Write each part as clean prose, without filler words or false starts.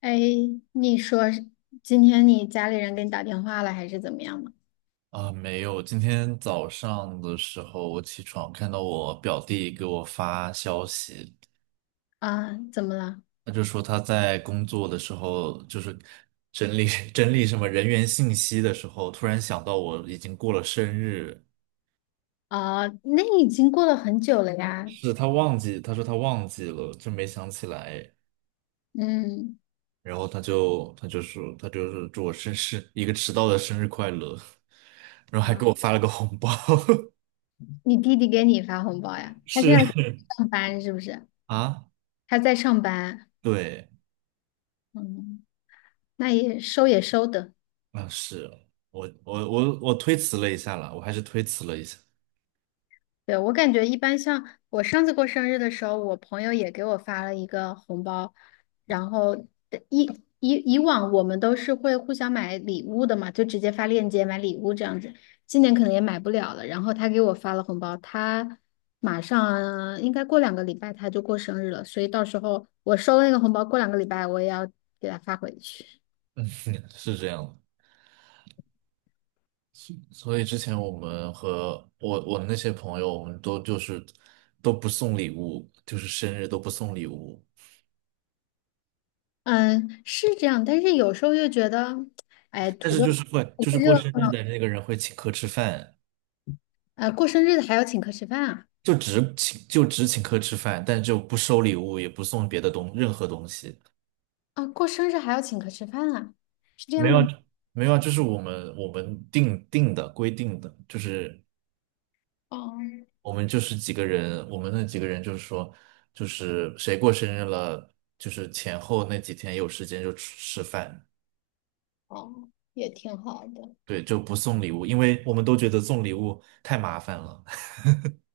哎，你说是今天你家里人给你打电话了，还是怎么样吗？啊，没有。今天早上的时候，我起床看到我表弟给我发消息，啊，怎么了？他就说他在工作的时候，就是整理 整理什么人员信息的时候，突然想到我已经过了生日，啊，那已经过了很久了呀。是他忘记，他说他忘记了，就没想起来。嗯，然后他就说他就是祝我生日一个迟到的生日快乐，然后还啊，给我发了个红包，你弟弟给你发红包呀？他现是 在上班是不是？啊，他在上班。对。嗯，那也收也收的。啊，是我推辞了一下啦，我还是推辞了一下，对，我感觉一般像我上次过生日的时候，我朋友也给我发了一个红包，然后呃以以往我们都是会互相买礼物的嘛，就直接发链接买礼物这样子。今年可能也买不了了，然后他给我发了红包，他马上应该过两个礼拜他就过生日了，所以到时候我收了那个红包，过两个礼拜我也要给他发回去。是这样的。所以之前我们和我那些朋友，我们就是都不送礼物，就是生日都不送礼物，嗯，是这样，但是有时候又觉得，哎，但图是个就是会图就个是过热生日闹，的那个人会请客吃饭，过生日还要请客吃饭啊。就只请客吃饭，但就不收礼物，也不送别的任何东西，啊，过生日还要请客吃饭啊？是这没样有的吗？没有啊就是我们定定的规定的，就是哦我们就是几个人，我们那几个人就是说，就是谁过生日了，就是前后那几天有时间就吃吃饭，哦，也挺好的。对，就不送礼物，因为我们都觉得送礼物太麻烦了。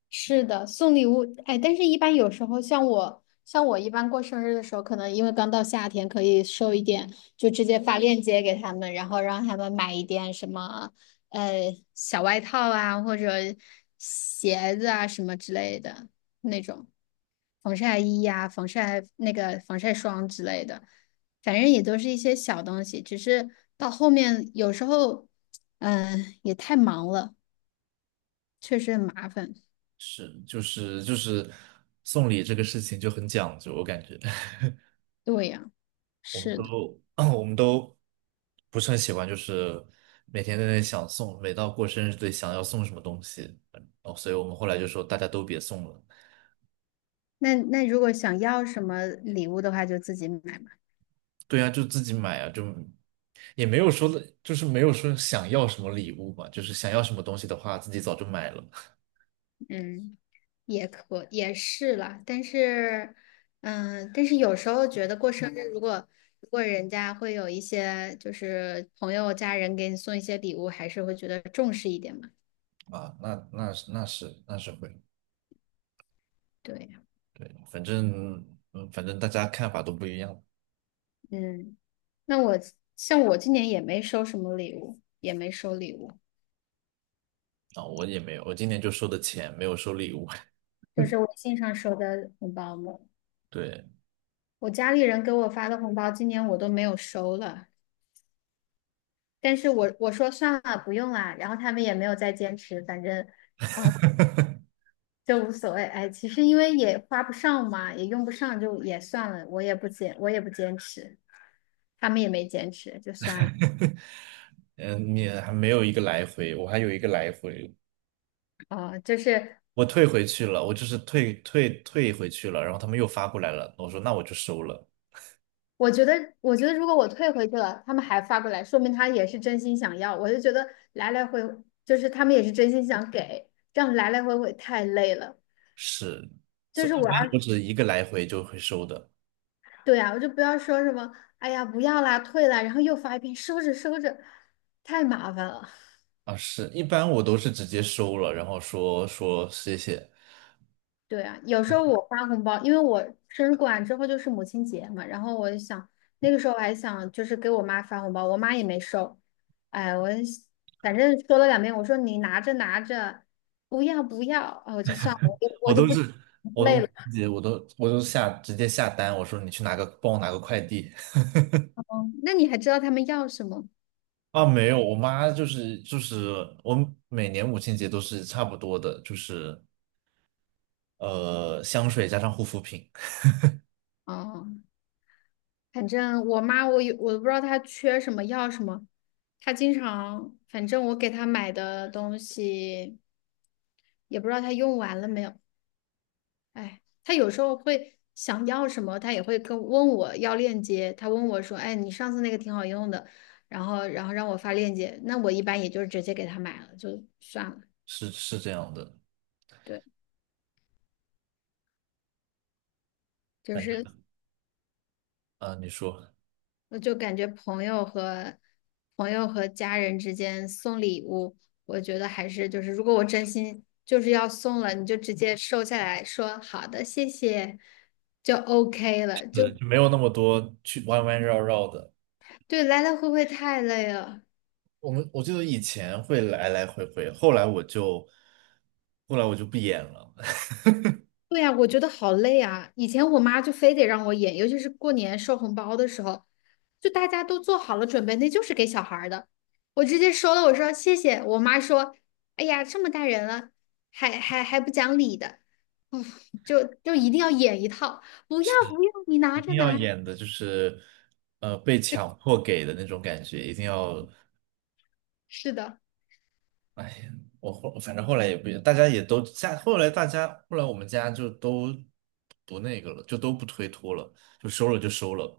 是的，送礼物，哎，但是一般有时候像我，像我一般过生日的时候，可能因为刚到夏天，可以收一点，就直接发链接给他们，然后让他们买一点什么，呃，小外套啊，或者鞋子啊什么之类的那种，防晒衣呀、防晒那个防晒霜之类的，反正也都是一些小东西，只是到后面有时候，嗯、也太忙了，确实很麻烦。是，就是送礼这个事情就很讲究，我感觉 对呀、我们是的。都 我们都不是很喜欢，就是每天在那里想送，每到过生日得想要送什么东西，所以我们后来就说大家都别送了。那如果想要什么礼物的话，就自己买嘛。对呀，就自己买啊，就也没有说的，就是没有说想要什么礼物嘛，就是想要什么东西的话，自己早就买了嗯，也可也是啦，但是，嗯，但是有时候觉得过生日，如果人家会有一些就是朋友家人给你送一些礼物，还是会觉得重视一点嘛。啊。那是会，对，反正反正大家看法都不一样嗯，那我像我今年也没收什么礼物，也没收礼物，啊。我也没有，我今年就收的钱，没有收礼物。就是微信上收的红包嘛。对，我家里人给我发的红包，今年我都没有收了。但是我说算了，不用啦，然后他们也没有再坚持，反正，嗯，就无所谓。哎，其实因为也花不上嘛，也用不上，就也算了，我也不坚，我也不坚持，他们也没坚持，就算了。嗯，你还没有一个来回，我还有一个来回，哦、就是我退回去了，我就是退回去了，然后他们又发过来了，我说那我就收了，我觉得，我觉得如果我退回去了，他们还发过来，说明他也是真心想要。我就觉得来来回，就是他们也是真心想给，这样来来回回太累了。是，就所是以一我般都是一个来回就会收的。对呀，我就不要说什么，哎呀，不要啦，退啦，然后又发一遍，收着收着，太麻烦了。啊，是，一般我都是直接收了，然后说说谢谢，对啊，有时候我发红包，因为我生日过完之后就是母亲节嘛，然后我就想那个时候我还想就是给我妈发红包，我妈也没收，哎，我反正说了两遍，我说你拿着拿着，不要不要，啊，我就算了，我就我我就都不是，我累都了。直接我都我都直接下单，我说你去帮我拿个快递 哦，那你还知道他们要什么？啊，没有，我妈就是我每年母亲节都是差不多的，就是香水加上护肤品，哦。反正我妈我有我不知道她缺什么要什么，她经常反正我给她买的东西也不知道她用完了没有。哎，她有时候会想要什么，她也会跟问我要链接。她问我说：“哎，你上次那个挺好用的。”然后让我发链接，那我一般也就直接给她买了，就算了。是是这样的对，就感觉是啊，你说我就感觉朋友和家人之间送礼物，我觉得还是就是，如果我真心就是要送了，你就直接收下来说好的，谢谢，就 OK 了。就对，就没有那么多去弯弯绕绕的，对，来来回回太累了。我记得以前会来来回回，后来我就不演了。对呀，我觉得好累啊！以前我妈就非得让我演，尤其是过年收红包的时候，就大家都做好了准备，那就是给小孩儿的。我直接收了，我说谢谢。我妈说：“哎呀，这么大人了，还不讲理的。”就一定要演一套，不要不要，你拿一着定要拿。演的就是被强迫给的那种感觉，一定要是的，反正后来也不，大家也都家后来大家后来我们家就都不那个了，就都不推脱了，就收了就收了，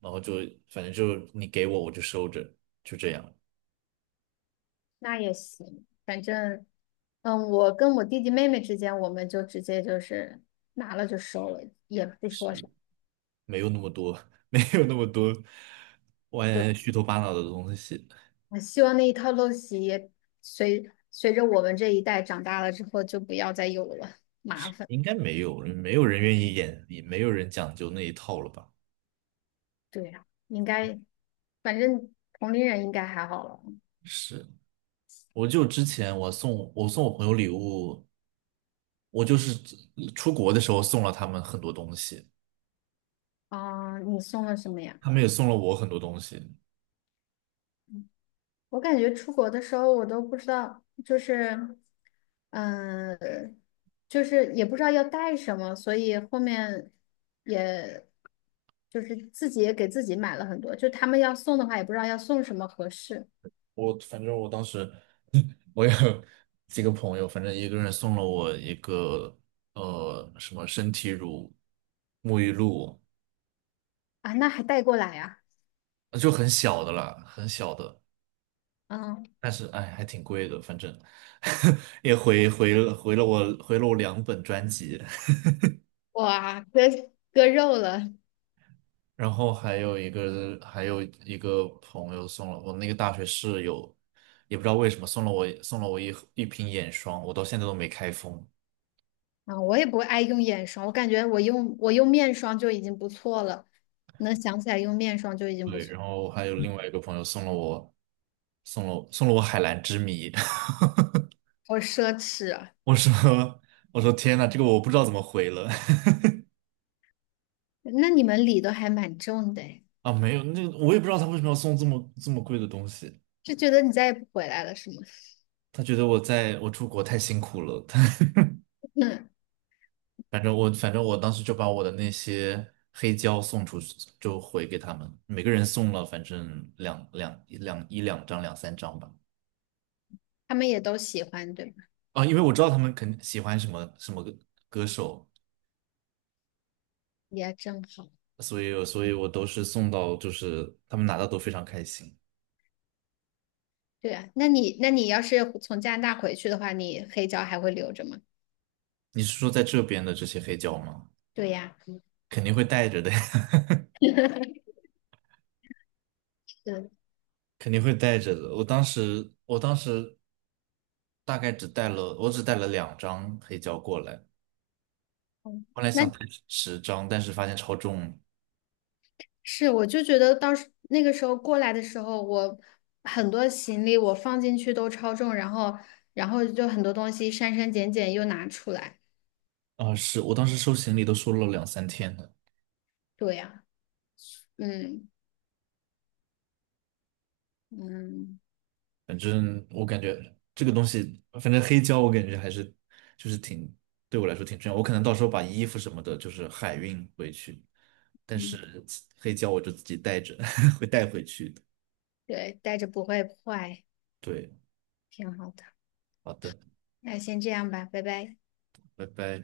然后就反正就你给我我就收着，就这样，那也行，反正，嗯，我跟我弟弟妹妹之间，我们就直接就是拿了就收了，也不说啥。没有那么多 没有那么多歪就歪虚头巴脑的东西，我希望那一套陋习也随着我们这一代长大了之后，就不要再有了，麻烦。应该没有，没有人愿意演，也没有人讲究那一套了吧？对呀，应该，反正同龄人应该还好了。是。我就之前我送我朋友礼物，我就是出国的时候送了他们很多东西，啊、你送了什么呀？他们也送了我很多东西。我感觉出国的时候，我都不知道，就是，嗯、就是也不知道要带什么，所以后面也，就是自己也给自己买了很多，就他们要送的话，也不知道要送什么合适反正我当时 我有几个朋友，反正一个人送了我一个什么身体乳、沐浴露，啊，那还带过来呀、就很小的啦，很小的，啊嗯。但是哎还挺贵的，反正 也回了我两本专辑。哇，割肉了，然后还有一个朋友送了我那个大学室友，也不知道为什么送了我一瓶眼霜，我到现在都没开封。啊，我也不爱用眼霜，我感觉我用面霜就已经不错了，能想起来用面霜就已经不对，错，然后还有另外一个朋友送了我送了我海蓝之谜，好奢侈啊！我说我说天呐，这个我不知道怎么回了 那你们理都还蛮重的诶 啊，没有，那个我也不知道他为什么要送这么贵的东西，就觉得你再也不回来了，是吗？他觉得我在我出国太辛苦了。嗯，反正我当时就把我的那些黑胶送出去，就回给他们，每个人送了反正两三张吧。他们也都喜欢，对吧？啊，因为我知道他们肯喜欢什么什么歌手，也正好，所以我都是送到，就是他们拿到都非常开心。对啊。那你，那你要是从加拿大回去的话，你黑胶还会留着吗？你是说在这边的这些黑胶吗？对呀，肯定会带着的，是，肯定会带着的。我当时大概只带了两张黑胶过来，嗯后来那想带10张，但是发现超重。是，我就觉得到时那个时候过来的时候，我很多行李我放进去都超重，然后，然后就很多东西删减又拿出来，啊，是我当时收行李都收了两三天呢，对呀，嗯嗯反正我感觉这个东西，反正黑胶我感觉还是就是对我来说挺重要，我可能到时候把衣服什么的，就是海运回去，但嗯，是黑胶我就自己带着 会带回去的。对，带着不会坏，对，挺好的。好的，那先这样吧，拜拜。拜拜。